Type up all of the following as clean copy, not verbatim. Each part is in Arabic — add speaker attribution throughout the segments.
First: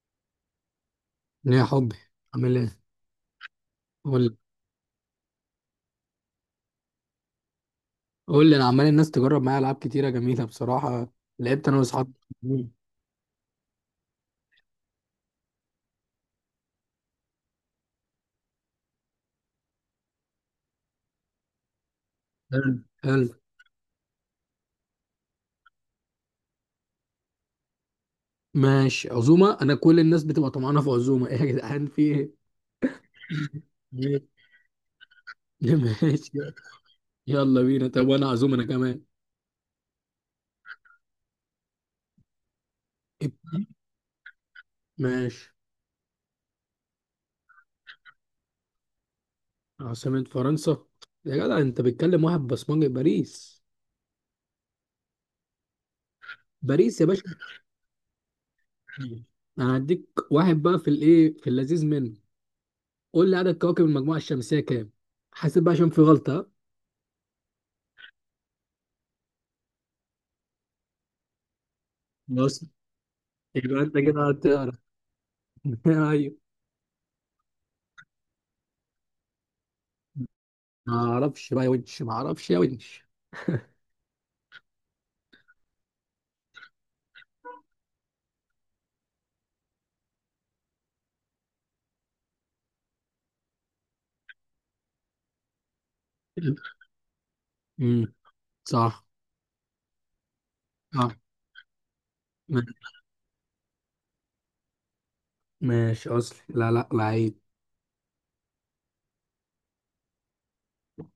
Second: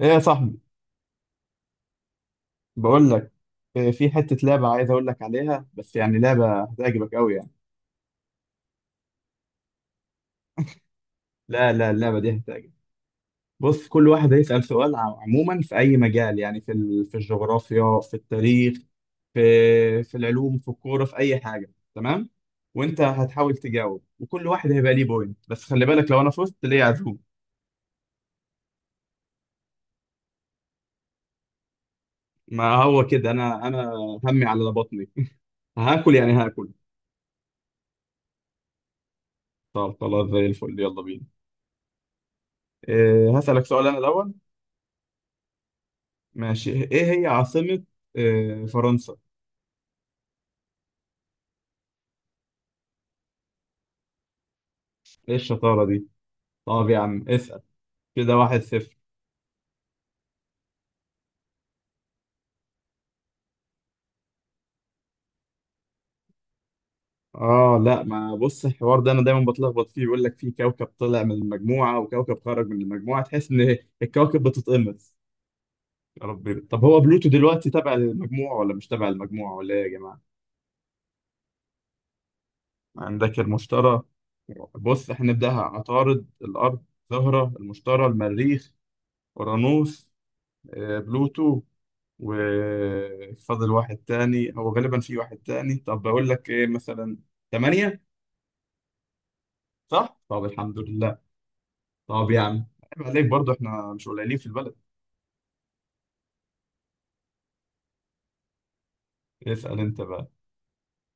Speaker 1: ايه يا صاحبي.
Speaker 2: يا حبي، عامل ايه؟
Speaker 1: بقول لك في
Speaker 2: قول
Speaker 1: حتة
Speaker 2: لي
Speaker 1: لعبة عايز اقول لك عليها، بس يعني لعبة هتعجبك قوي يعني.
Speaker 2: قول لي. انا عمال الناس تجرب معايا العاب كتيره جميله بصراحه. لعبت
Speaker 1: لا
Speaker 2: انا
Speaker 1: لا،
Speaker 2: واصحابي.
Speaker 1: اللعبة دي هتعجبك. بص، كل واحد هيسأل سؤال عموما في اي مجال، يعني في الجغرافيا، في التاريخ، في العلوم، في الكورة، في اي حاجة. تمام.
Speaker 2: حلو.
Speaker 1: وانت
Speaker 2: حلو.
Speaker 1: هتحاول تجاوب، وكل واحد هيبقى ليه بوينت، بس خلي بالك، لو انا فزت ليه عزوم.
Speaker 2: ماشي، عزومه. انا كل الناس بتبقى طمعانه في عزومه. ايه يا جدعان، في ايه؟
Speaker 1: ما هو كده انا
Speaker 2: ماشي.
Speaker 1: همي على بطني. هاكل
Speaker 2: ماشي،
Speaker 1: يعني هاكل.
Speaker 2: يلا بينا. طب وانا عزومه انا كمان.
Speaker 1: طب خلاص زي الفل، يلا بينا. هسألك
Speaker 2: ابتدي.
Speaker 1: سؤال انا الاول.
Speaker 2: ماشي.
Speaker 1: ماشي، ايه هي عاصمة فرنسا؟
Speaker 2: عاصمه فرنسا؟ يا جدع انت بتكلم واحد بصمجي. باريس.
Speaker 1: ايه الشطارة دي؟ طب يا
Speaker 2: باريس يا باشا.
Speaker 1: عم اسأل. كده واحد صفر.
Speaker 2: انا هديك واحد بقى في الايه، في اللذيذ منه. قول لي عدد كواكب المجموعه الشمسيه كام. حاسب بقى عشان في غلطه.
Speaker 1: اه لا، ما بص، الحوار ده انا دايما بتلخبط فيه، بيقول لك في كوكب طلع من المجموعة وكوكب
Speaker 2: بص،
Speaker 1: خرج من المجموعة، تحس ان
Speaker 2: يبقى انت كده
Speaker 1: الكواكب
Speaker 2: هتعرف.
Speaker 1: بتتقمص. يا
Speaker 2: ايوه.
Speaker 1: ربي، طب هو بلوتو دلوقتي تبع المجموعة ولا مش تبع المجموعة ولا ايه يا جماعة؟
Speaker 2: ما اعرفش بقى يا ونش، ما اعرفش يا ونش.
Speaker 1: عندك المشتري. بص احنا نبدأها، عطارد، الأرض، زهرة، المشتري، المريخ، أورانوس، بلوتو. وفاضل واحد تاني، هو غالبا في واحد تاني، طب بقول لك ايه مثلا، تمانية.
Speaker 2: امم صح.
Speaker 1: صح؟ طب الحمد
Speaker 2: صح.
Speaker 1: لله. طب يا عم،
Speaker 2: ما-
Speaker 1: عيب عليك برضه، احنا مش قليلين في البلد.
Speaker 2: ماشي، اصلي. لا لا لعيب.
Speaker 1: اسأل انت بقى.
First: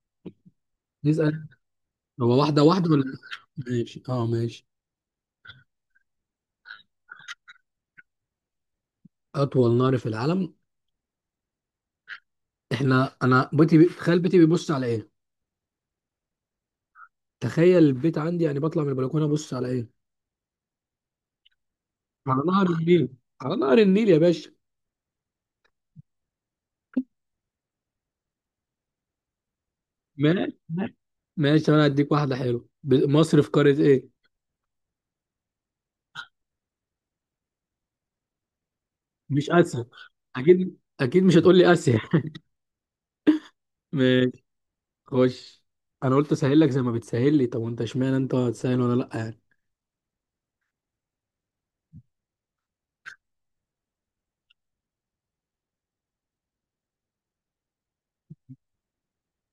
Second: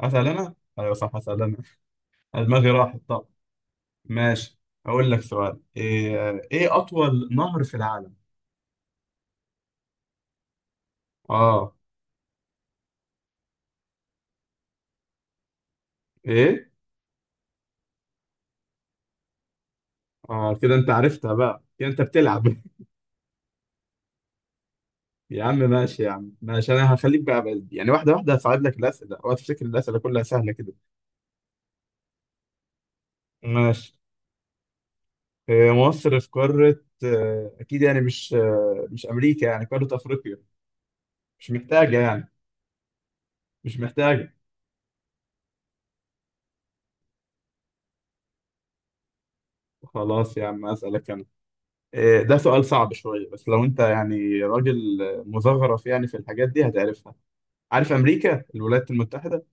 Speaker 1: اسأل انا؟ ايوه صح، اسأل
Speaker 2: نسأل.
Speaker 1: انا.
Speaker 2: هو واحدة
Speaker 1: دماغي
Speaker 2: واحدة
Speaker 1: راحت.
Speaker 2: ولا؟
Speaker 1: طب
Speaker 2: ماشي، اه
Speaker 1: ماشي،
Speaker 2: ماشي.
Speaker 1: اقول لك سؤال، ايه اطول نهر في العالم؟
Speaker 2: اطول نهر في العالم.
Speaker 1: اه.
Speaker 2: احنا انا تخيل بيتي بيبص على ايه.
Speaker 1: ايه؟
Speaker 2: تخيل البيت عندي، يعني بطلع من البلكونه ابص على ايه.
Speaker 1: اه كده انت عرفتها بقى، كده انت
Speaker 2: على
Speaker 1: بتلعب.
Speaker 2: نهر النيل. على نهر النيل يا باشا.
Speaker 1: يا عم ماشي، يا عم ماشي، انا هخليك يعني واحدة واحدة، هصعب لك الأسئلة، اوعى تفتكر الأسئلة كلها سهلة
Speaker 2: ماشي.
Speaker 1: كده.
Speaker 2: ماشي، انا هديك واحده حلوه. مصر في قاره
Speaker 1: ماشي.
Speaker 2: ايه؟
Speaker 1: هي مصر في قارة، أكيد يعني مش مش أمريكا،
Speaker 2: مش
Speaker 1: يعني
Speaker 2: اسيا؟
Speaker 1: قارة أفريقيا.
Speaker 2: اكيد اكيد مش
Speaker 1: مش
Speaker 2: هتقول لي
Speaker 1: محتاجة
Speaker 2: اسيا.
Speaker 1: يعني. مش محتاجة.
Speaker 2: ماشي. خش. انا قلت اسهل لك زي ما بتسهل لي. طب وانت اشمعنى انت هتسهل وانا لا يعني؟
Speaker 1: خلاص يا عم أسألك أنا. ده سؤال صعب شوية، بس لو أنت يعني راجل مزخرف يعني في الحاجات دي هتعرفها. عارف أمريكا الولايات المتحدة.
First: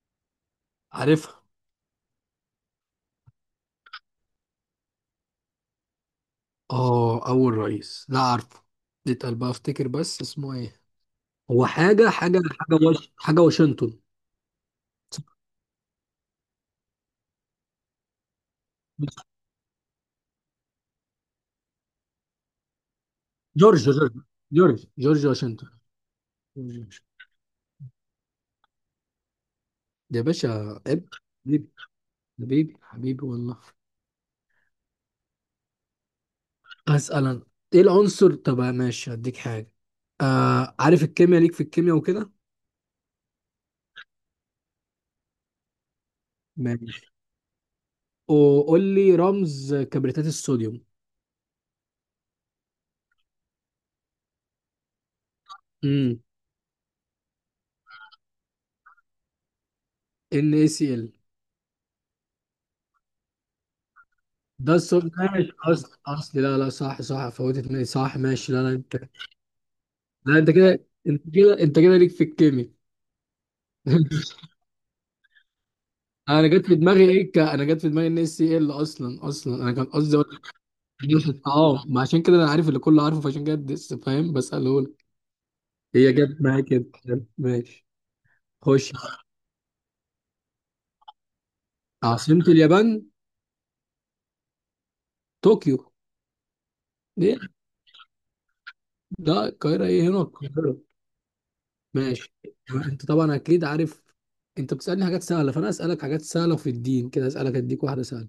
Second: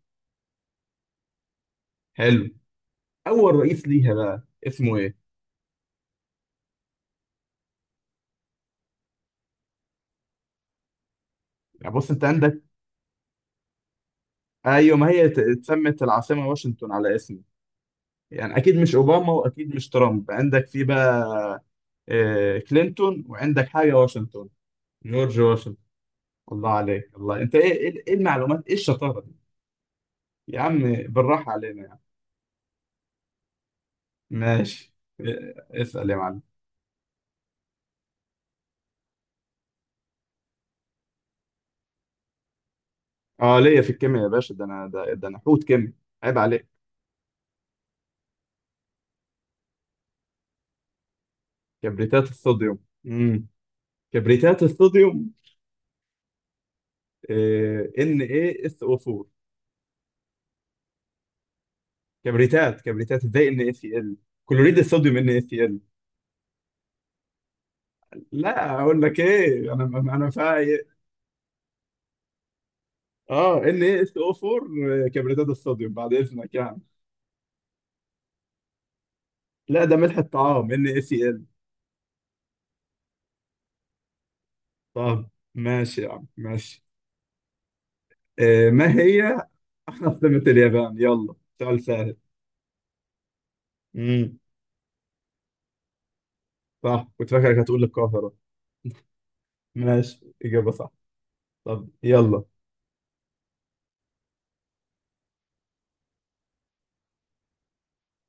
Speaker 2: عارفها.
Speaker 1: حلو. أول رئيس ليها بقى اسمه إيه؟
Speaker 2: اه اول رئيس، لا عارفه. اتقل بقى افتكر بس اسمه ايه. هو
Speaker 1: يعني بص، أنت عندك.
Speaker 2: حاجه واشنطن.
Speaker 1: أيوة، ما هي اتسمت العاصمة واشنطن على اسمه، يعني أكيد مش أوباما وأكيد مش ترامب، عندك في بقى كلينتون، وعندك
Speaker 2: جورج
Speaker 1: حاجة
Speaker 2: جورج
Speaker 1: واشنطن.
Speaker 2: جورج
Speaker 1: جورج
Speaker 2: واشنطن.
Speaker 1: واشنطن. الله
Speaker 2: جورج واشنطن.
Speaker 1: عليك الله، انت ايه ايه إيه المعلومات، ايه الشطاره دي.
Speaker 2: ده يا
Speaker 1: يا
Speaker 2: باشا
Speaker 1: عم
Speaker 2: ابن.
Speaker 1: بالراحه
Speaker 2: حبيبي.
Speaker 1: علينا يا عم.
Speaker 2: حبيبي، حبيبي والله.
Speaker 1: ماشي. اسال يا معلم.
Speaker 2: اسال انا. ايه العنصر؟ طب ماشي هديك حاجه. آه، عارف الكيمياء؟ ليك في الكيمياء وكده.
Speaker 1: اه ليا في الكيمياء يا باشا، ده انا ده انا حوت كيمياء. عيب عليك.
Speaker 2: ماشي، وقول لي رمز كبريتات الصوديوم.
Speaker 1: كبريتات الصوديوم. امم كبريتات الصوديوم.
Speaker 2: امم
Speaker 1: ان ايه اس او 4.
Speaker 2: ان اي سي ال.
Speaker 1: كبريتات ازاي ان اي سي ال؟
Speaker 2: ده
Speaker 1: كلوريد
Speaker 2: الصوت،
Speaker 1: الصوديوم ان اي
Speaker 2: ماشي.
Speaker 1: سي ال.
Speaker 2: اصل لا لا، صح صح، فوتت مني، صح ماشي. لا لا
Speaker 1: لا
Speaker 2: انت،
Speaker 1: اقول لك ايه، انا
Speaker 2: لا انت كده،
Speaker 1: فايق.
Speaker 2: انت كده ليك في الكيمياء.
Speaker 1: اه، ان ايه اس او 4 كبريتات الصوديوم، بعد
Speaker 2: انا
Speaker 1: اذنك
Speaker 2: جت في
Speaker 1: يعني.
Speaker 2: دماغي ايه، انا جت في دماغي ان اس سي ال اصلا. اصلا انا
Speaker 1: لا،
Speaker 2: كان
Speaker 1: ده ملح
Speaker 2: قصدي أقول.
Speaker 1: الطعام ان اي سي ال.
Speaker 2: اه، ما عشان كده انا عارف اللي كله عارفه، فعشان كده فاهم بساله لك.
Speaker 1: طب ماشي يا
Speaker 2: هي
Speaker 1: عم
Speaker 2: جت معايا
Speaker 1: ماشي.
Speaker 2: كده. ماشي.
Speaker 1: آه، ما
Speaker 2: خش.
Speaker 1: هي عاصمة اليابان، يلا سؤال سهل.
Speaker 2: عاصمة اليابان.
Speaker 1: امم
Speaker 2: طوكيو.
Speaker 1: صح، كنت
Speaker 2: ليه؟
Speaker 1: فاكرك هتقول القاهرة.
Speaker 2: لا القاهرة، ايه هنا
Speaker 1: ماشي، إجابة
Speaker 2: القاهرة.
Speaker 1: صح. طب
Speaker 2: ماشي.
Speaker 1: يلا.
Speaker 2: انت طبعا اكيد عارف. انت بتسألني حاجات سهلة، فانا اسألك حاجات سهلة في الدين كده. اسألك اديك واحدة سهلة.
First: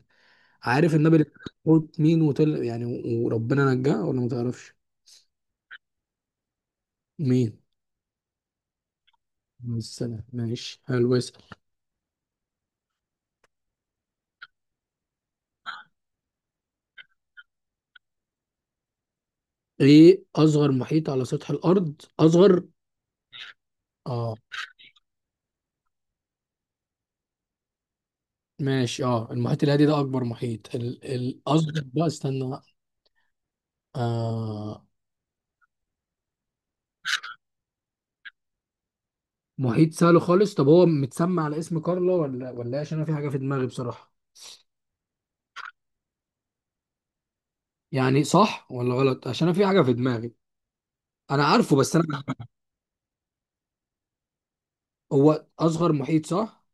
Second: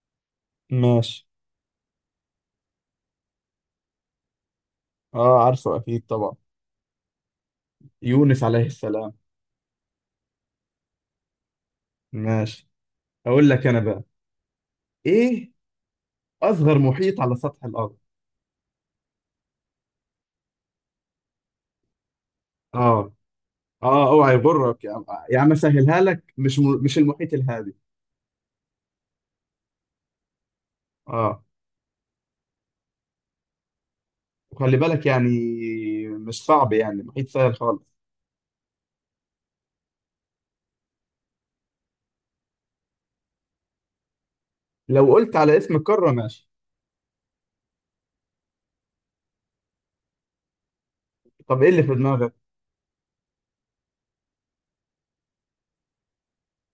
Speaker 2: عارف النبي
Speaker 1: ماشي.
Speaker 2: اللي قلت مين وطلع يعني وربنا نجاه، ولا ما تعرفش؟
Speaker 1: اه عارفه اكيد طبعا.
Speaker 2: مين؟
Speaker 1: يونس عليه السلام.
Speaker 2: السنة، ماشي حلو، اسأل.
Speaker 1: ماشي، اقول لك انا بقى ايه. اصغر محيط على سطح الارض.
Speaker 2: ايه اصغر محيط على سطح الارض؟ اصغر؟
Speaker 1: اه اه، اوعى
Speaker 2: اه.
Speaker 1: يغرك يا عم. يا عم اسهلها لك، مش المحيط الهادي.
Speaker 2: ماشي، اه، المحيط الهادي ده اكبر محيط،
Speaker 1: اه.
Speaker 2: الاصغر بقى استنى بقى.
Speaker 1: وخلي
Speaker 2: آه.
Speaker 1: بالك يعني، مش صعب يعني، محيط سهل خالص.
Speaker 2: محيط سهل خالص. طب هو متسمى على اسم كارلا ولا ولا إيه؟ عشان انا في حاجة في دماغي بصراحة.
Speaker 1: لو قلت على اسم القارة ماشي.
Speaker 2: يعني صح ولا غلط؟ عشان انا في حاجة في دماغي. انا
Speaker 1: طب ايه
Speaker 2: عارفه
Speaker 1: اللي في
Speaker 2: بس انا.
Speaker 1: دماغك؟
Speaker 2: هو اصغر محيط، صح؟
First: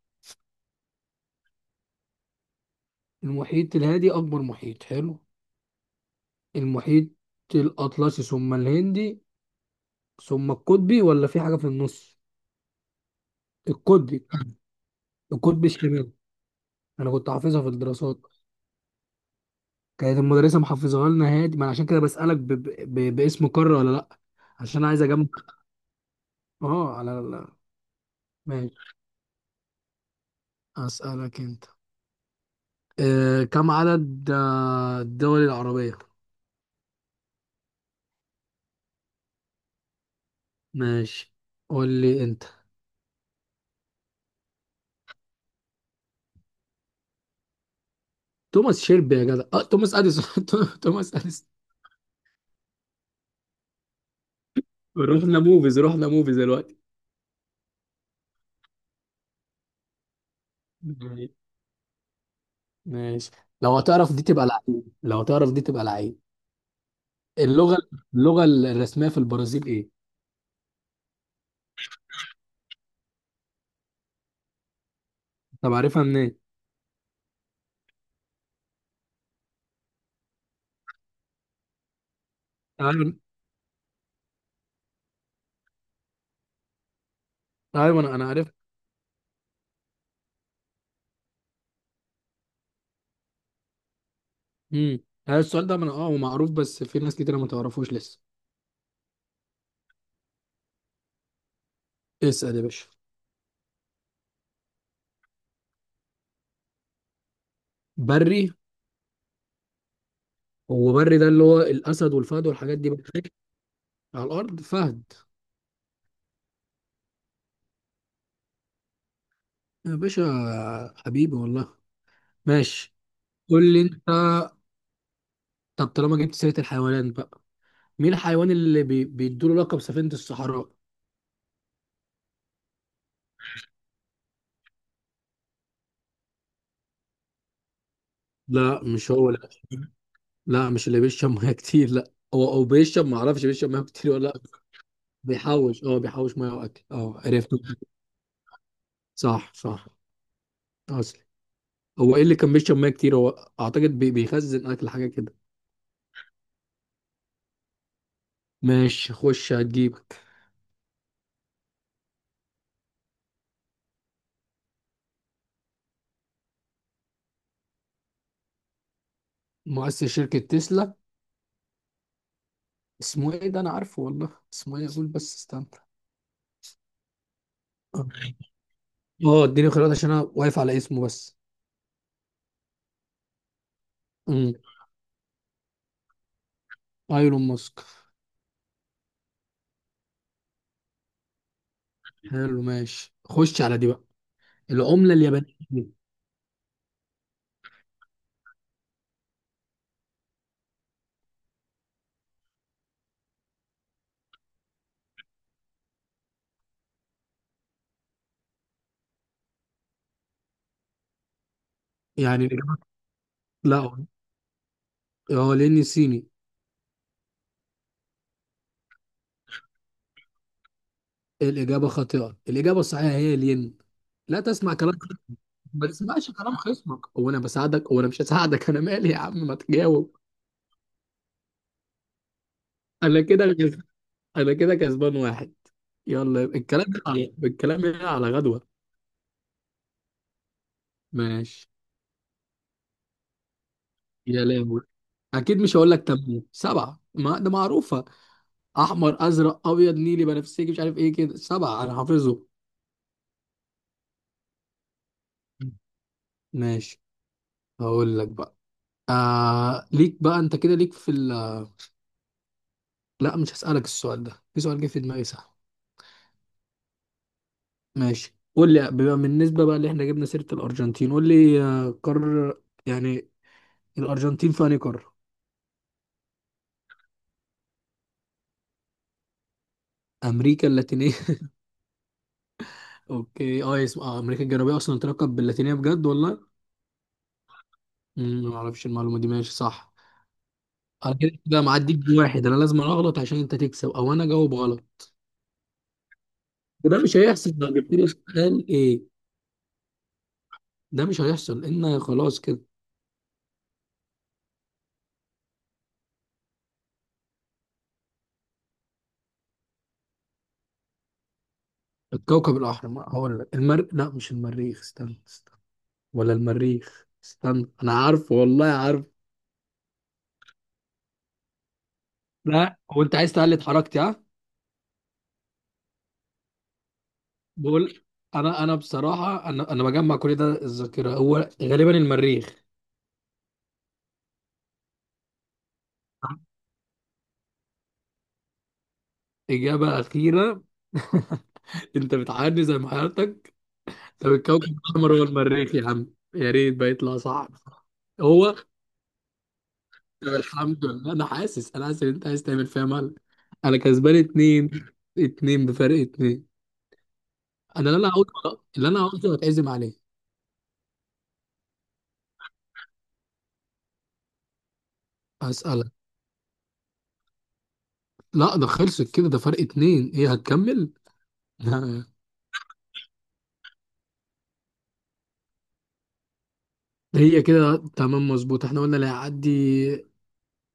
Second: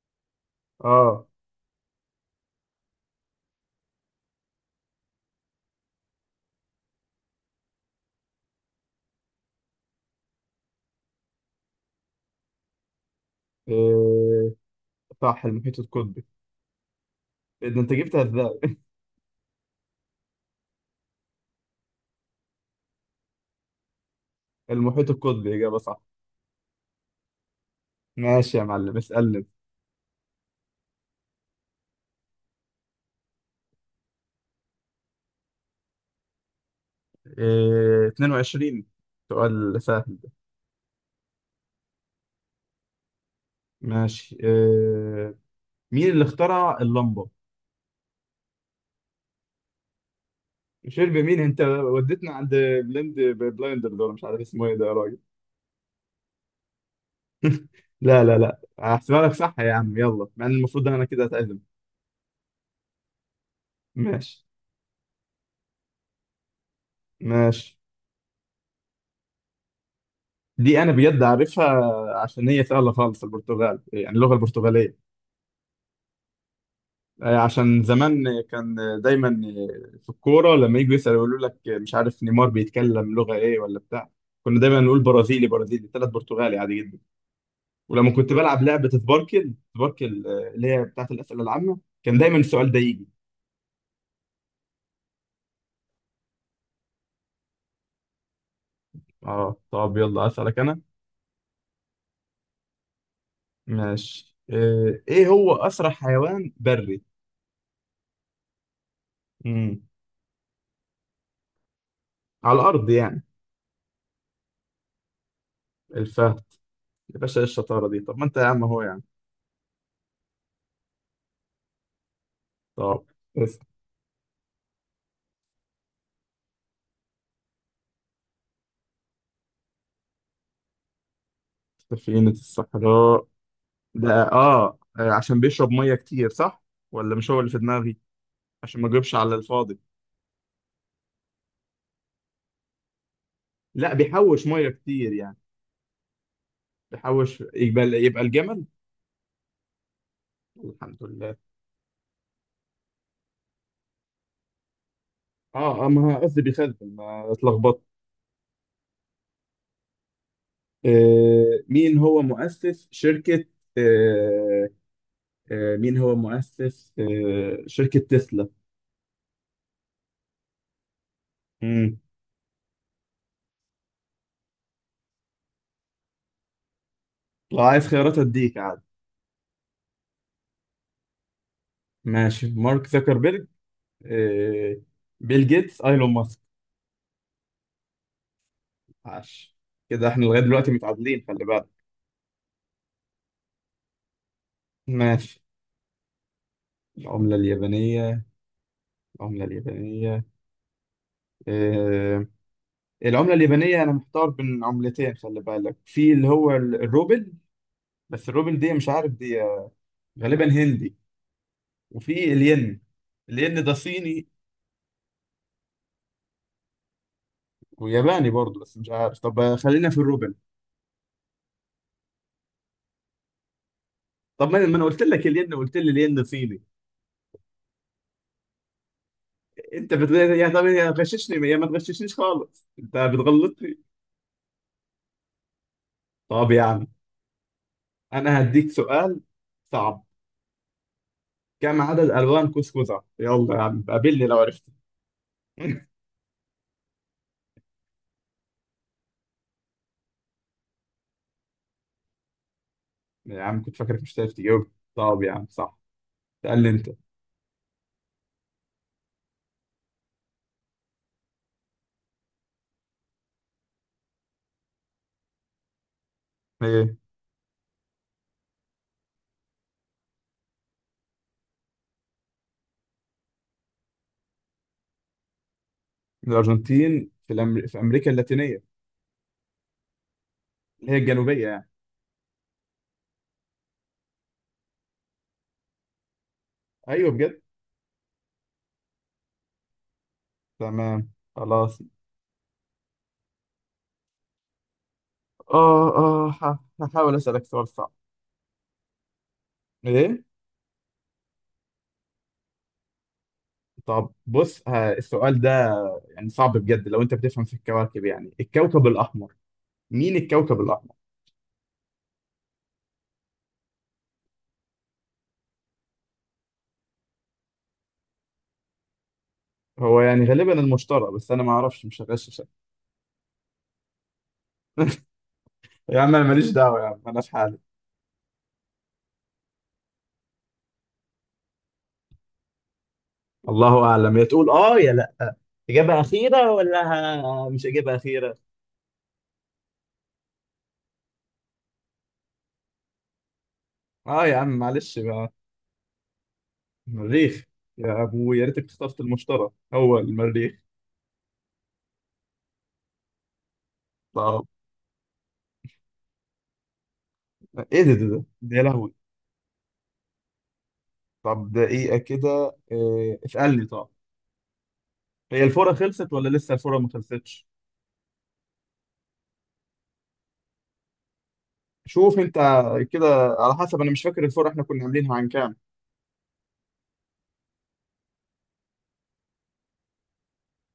Speaker 1: اه.
Speaker 2: المحيط الهادي اكبر محيط، حلو. المحيط الأطلسي، ثم الهندي، ثم القطبي ولا في حاجة في النص؟ القطبي.
Speaker 1: إيه. صح،
Speaker 2: القطبي
Speaker 1: المحيط
Speaker 2: الشمالي.
Speaker 1: القطبي.
Speaker 2: أنا كنت حافظها في
Speaker 1: إيه ده، انت
Speaker 2: الدراسات.
Speaker 1: جبتها ازاي؟
Speaker 2: كانت المدرسة محافظاها لنا هادي. ما أنا عشان كده بسألك باسم قارة ولا لأ، عشان عايز
Speaker 1: المحيط
Speaker 2: أجمع.
Speaker 1: القطبي اجابه صح.
Speaker 2: أه على لا.
Speaker 1: ماشي يا
Speaker 2: ماشي.
Speaker 1: معلم، اسالني.
Speaker 2: أسألك أنت. آه، كم عدد الدول العربية؟
Speaker 1: إيه، 22، سؤال سهل ده.
Speaker 2: ماشي. قول لي أنت.
Speaker 1: ماشي إيه، مين اللي اخترع اللمبه؟
Speaker 2: توماس شيلبي يا جدع. أه توماس أديسون.
Speaker 1: شرب
Speaker 2: توماس
Speaker 1: مين
Speaker 2: أديسون.
Speaker 1: انت، وديتنا عند بلند بلايندر، دول مش عارف اسمه ايه ده يا راجل.
Speaker 2: رحنا موفيز، رحنا موفيز.
Speaker 1: لا لا لا، هحسبها لك صح يا عم، يلا، مع ان المفروض انا كده
Speaker 2: دلوقتي.
Speaker 1: اتعزم.
Speaker 2: ماشي. لو هتعرف دي
Speaker 1: ماشي.
Speaker 2: تبقى لعيب، لو هتعرف دي تبقى لعيب. اللغة،
Speaker 1: ماشي.
Speaker 2: اللغة الرسمية في البرازيل ايه؟
Speaker 1: دي انا بجد عارفها، عشان هي سهله خالص، البرتغال، يعني اللغه البرتغاليه.
Speaker 2: طب عارفها منين؟
Speaker 1: عشان زمان كان دايما في الكوره لما يجوا يسالوا، يقولوا لك مش عارف نيمار
Speaker 2: ايوه.
Speaker 1: بيتكلم لغه ايه ولا بتاع. كنا دايما نقول برازيلي برازيلي ثلاث برتغالي عادي جدا.
Speaker 2: ايوه
Speaker 1: ولما
Speaker 2: انا
Speaker 1: كنت
Speaker 2: عارف.
Speaker 1: بلعب لعبه سباركل سباركل، اللي هي بتاعت الاسئله العامه، كان دايما السؤال ده يجي.
Speaker 2: امم هذا السؤال ده انا اه، هو معروف بس في ناس كتير ما تعرفوش لسه.
Speaker 1: اه، طب يلا اسالك انا.
Speaker 2: اسأل يا باشا.
Speaker 1: ماشي، ايه هو اسرع حيوان بري.
Speaker 2: بري؟
Speaker 1: امم.
Speaker 2: هو بري ده اللي هو الاسد والفهد
Speaker 1: على
Speaker 2: والحاجات
Speaker 1: الارض
Speaker 2: دي
Speaker 1: يعني.
Speaker 2: بتعيش على الارض. فهد.
Speaker 1: الفهد. يا باشا، ايه الشطاره دي، طب ما انت يا عم هو يعني.
Speaker 2: يا باشا حبيبي والله. ماشي.
Speaker 1: طب. اسم.
Speaker 2: قول لي انت. طب طالما جبت سيرة الحيوانات بقى، مين الحيوان اللي بيدوله لقب سفينة الصحراء؟
Speaker 1: سفينه الصحراء. ده اه، عشان بيشرب ميه كتير صح، ولا مش هو اللي في دماغي، عشان
Speaker 2: لا
Speaker 1: ما
Speaker 2: مش
Speaker 1: اجيبش
Speaker 2: هو.
Speaker 1: على الفاضي.
Speaker 2: لا مش اللي بيشرب ميه كتير، لا. هو او بيشرب، ما اعرفش بيشرب ميه
Speaker 1: لا،
Speaker 2: كتير ولا لا.
Speaker 1: بيحوش ميه كتير يعني.
Speaker 2: بيحوش، اه بيحوش ميه واكل، اه
Speaker 1: بيحوش،
Speaker 2: عرفت.
Speaker 1: يبقى الجمل.
Speaker 2: صح صح.
Speaker 1: الحمد
Speaker 2: اصلي،
Speaker 1: لله.
Speaker 2: هو ايه اللي كان بيشرب ميه كتير هو؟ اعتقد بيخزن اكل حاجه كده.
Speaker 1: اه اه، ما هو قصدي بيخزن، ما اتلخبطت.
Speaker 2: ماشي، خش هتجيبك.
Speaker 1: آه، مين هو مؤسس شركة، آه مين هو مؤسس شركة تسلا.
Speaker 2: مؤسس شركه تسلا؟
Speaker 1: مم.
Speaker 2: اسمه ايه، ده انا عارفه والله، اسمه ايه، اقول بس استنى.
Speaker 1: لو عايز
Speaker 2: اه.
Speaker 1: خيارات اديك عادي.
Speaker 2: آه، اديني خيارات عشان انا واقف على اسمه بس.
Speaker 1: ماشي، مارك زكربيرج،
Speaker 2: امم
Speaker 1: آه، بيل جيتس، ايلون ماسك.
Speaker 2: ايلون ماسك.
Speaker 1: عاش. كده احنا لغاية دلوقتي متعادلين، خلي بالك.
Speaker 2: حلو. ماشي، خش على دي بقى. العمله
Speaker 1: ماشي.
Speaker 2: اليابانيه.
Speaker 1: العملة اليابانية. العملة اليابانية. آه العملة اليابانية، أنا محتار بين عملتين، خلي بالك، في اللي هو الروبل، بس الروبل دي مش عارف دي، غالبا هندي. وفي
Speaker 2: يعني الإجابة.
Speaker 1: الين. الين ده
Speaker 2: لا،
Speaker 1: صيني
Speaker 2: اه، لاني صيني.
Speaker 1: وياباني برضه، بس مش عارف، طب خلينا في الروبل.
Speaker 2: الإجابة خاطئة، الإجابة الصحيحة هي الين. لا
Speaker 1: طب ما
Speaker 2: تسمع
Speaker 1: ما أنا
Speaker 2: كلام
Speaker 1: قلت لك
Speaker 2: خصمك.
Speaker 1: الين، قلت
Speaker 2: ما
Speaker 1: لي الين
Speaker 2: تسمعش كلام
Speaker 1: صيني.
Speaker 2: خصمك، هو أنا بساعدك؟ هو أنا مش هساعدك، أنا مالي يا عم، ما
Speaker 1: أنت
Speaker 2: تجاوب.
Speaker 1: بتغير يا، طب يا غششني يا ما تغششنيش خالص، أنت
Speaker 2: أنا كده
Speaker 1: بتغلطني.
Speaker 2: كس- أنا كده كسبان واحد. يلا
Speaker 1: طب يا عم،
Speaker 2: الكلام هنا، على الكلام هنا على
Speaker 1: أنا
Speaker 2: غدوة.
Speaker 1: هديك سؤال صعب.
Speaker 2: ماشي.
Speaker 1: كم عدد ألوان كوسكوزة، يلا يا عم قابلني لو
Speaker 2: يا
Speaker 1: عرفت.
Speaker 2: لهوي. أكيد مش هقول لك، تمام 7، ما ده معروفة. أحمر أزرق أبيض نيلي بنفسجي مش عارف إيه كده 7، أنا حافظه.
Speaker 1: يا عم كنت فاكرك مش هتعرف تجاوب، طب يا عم صح. تقل انت.
Speaker 2: ماشي. هقول لك بقى. آه ليك بقى، أنت كده ليك في. لا مش هسألك السؤال ده، في سؤال جه في دماغي، صح.
Speaker 1: ايه.
Speaker 2: ماشي، قول لي بما بالنسبة بقى اللي احنا جبنا سيرة الأرجنتين، قول لي آه، قارة يعني الأرجنتين في أنهي قارة؟
Speaker 1: الارجنتين في في امريكا اللاتينيه.
Speaker 2: أمريكا
Speaker 1: اللي هي
Speaker 2: اللاتينية.
Speaker 1: الجنوبيه يعني.
Speaker 2: أوكي. أه اسم آه، أمريكا الجنوبية أصلا تلقب باللاتينية بجد والله؟
Speaker 1: ايوه بجد.
Speaker 2: أمم، ما أعرفش المعلومة دي. ماشي صح.
Speaker 1: تمام.
Speaker 2: أنا كده كده
Speaker 1: خلاص.
Speaker 2: معديك بواحد، أنا لازم أغلط عشان أنت تكسب، أو أنا أجاوب غلط.
Speaker 1: اه اه،
Speaker 2: وده
Speaker 1: هحاول
Speaker 2: مش
Speaker 1: اسالك
Speaker 2: هيحصل.
Speaker 1: سؤال
Speaker 2: لو
Speaker 1: صعب.
Speaker 2: جبت لي سؤال إيه؟
Speaker 1: ايه.
Speaker 2: ده مش هيحصل لأن خلاص كده.
Speaker 1: طب بص، السؤال ده يعني صعب بجد، لو انت بتفهم في الكواكب، يعني الكوكب الاحمر، مين الكوكب الاحمر.
Speaker 2: الكوكب الأحمر، هقول لك المر، لا مش المريخ، استنى استنى. ولا المريخ، استنى انا عارفه والله عارف.
Speaker 1: هو يعني غالبا المشتري، بس انا ما اعرفش، مش هغششك.
Speaker 2: لا هو انت عايز تقلد حركتي ها.
Speaker 1: يا عم انا ماليش دعوه، يا عم انا في حالي.
Speaker 2: بقول، انا بصراحه، انا بجمع كل ده الذاكره، هو غالبا المريخ.
Speaker 1: الله اعلم، يا تقول اه يا لا، اجابه اخيره ولا مش اجابه اخيره.
Speaker 2: اجابه اخيره. انت بتعاني زي ما حياتك.
Speaker 1: اه
Speaker 2: طب
Speaker 1: يا عم
Speaker 2: الكوكب
Speaker 1: معلش
Speaker 2: الاحمر هو
Speaker 1: بقى.
Speaker 2: المريخ يا عم، يا ريت بقى يطلع
Speaker 1: المريخ.
Speaker 2: صح.
Speaker 1: يا ابو، يا
Speaker 2: هو.
Speaker 1: ريتك اخترت المشتري. هو
Speaker 2: طب
Speaker 1: المريخ.
Speaker 2: الحمد لله. انا حاسس ان انت عايز تعمل فيها مال. انا كسبان
Speaker 1: طب.
Speaker 2: اتنين. اتنين، بفرق اتنين.
Speaker 1: ايه
Speaker 2: انا
Speaker 1: ده ده
Speaker 2: اللي انا
Speaker 1: ده ده،
Speaker 2: قلته،
Speaker 1: يا
Speaker 2: اللي
Speaker 1: لهوي.
Speaker 2: انا قلته هتعزم عليه.
Speaker 1: طب دقيقه كده، إيه اسالني طب، هي الفوره
Speaker 2: هسألك.
Speaker 1: خلصت ولا لسه الفوره ما خلصتش.
Speaker 2: لا ده خلصت كده، ده فرق اتنين، هي هتكمل.
Speaker 1: شوف انت كده، على حسب، انا مش فاكر الفوره احنا كنا عاملينها عن كام.
Speaker 2: هي كده تمام مظبوط، احنا قلنا اللي هيعدي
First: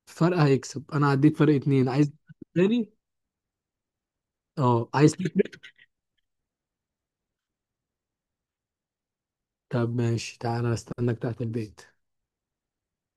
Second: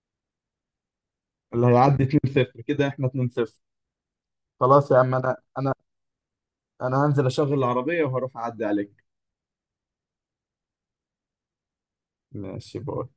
Speaker 2: فرق هيكسب، انا عديت فرق
Speaker 1: اللي
Speaker 2: اتنين،
Speaker 1: هيعدي
Speaker 2: عايز
Speaker 1: 2-0، كده
Speaker 2: تاني؟
Speaker 1: احنا 2-0.
Speaker 2: اه
Speaker 1: خلاص يا
Speaker 2: عايز
Speaker 1: عم،
Speaker 2: تاني؟
Speaker 1: انا هنزل اشغل العربيه وهروح اعدي عليك.
Speaker 2: طب ماشي، تعالى استناك تحت البيت.
Speaker 1: ماشي بقى.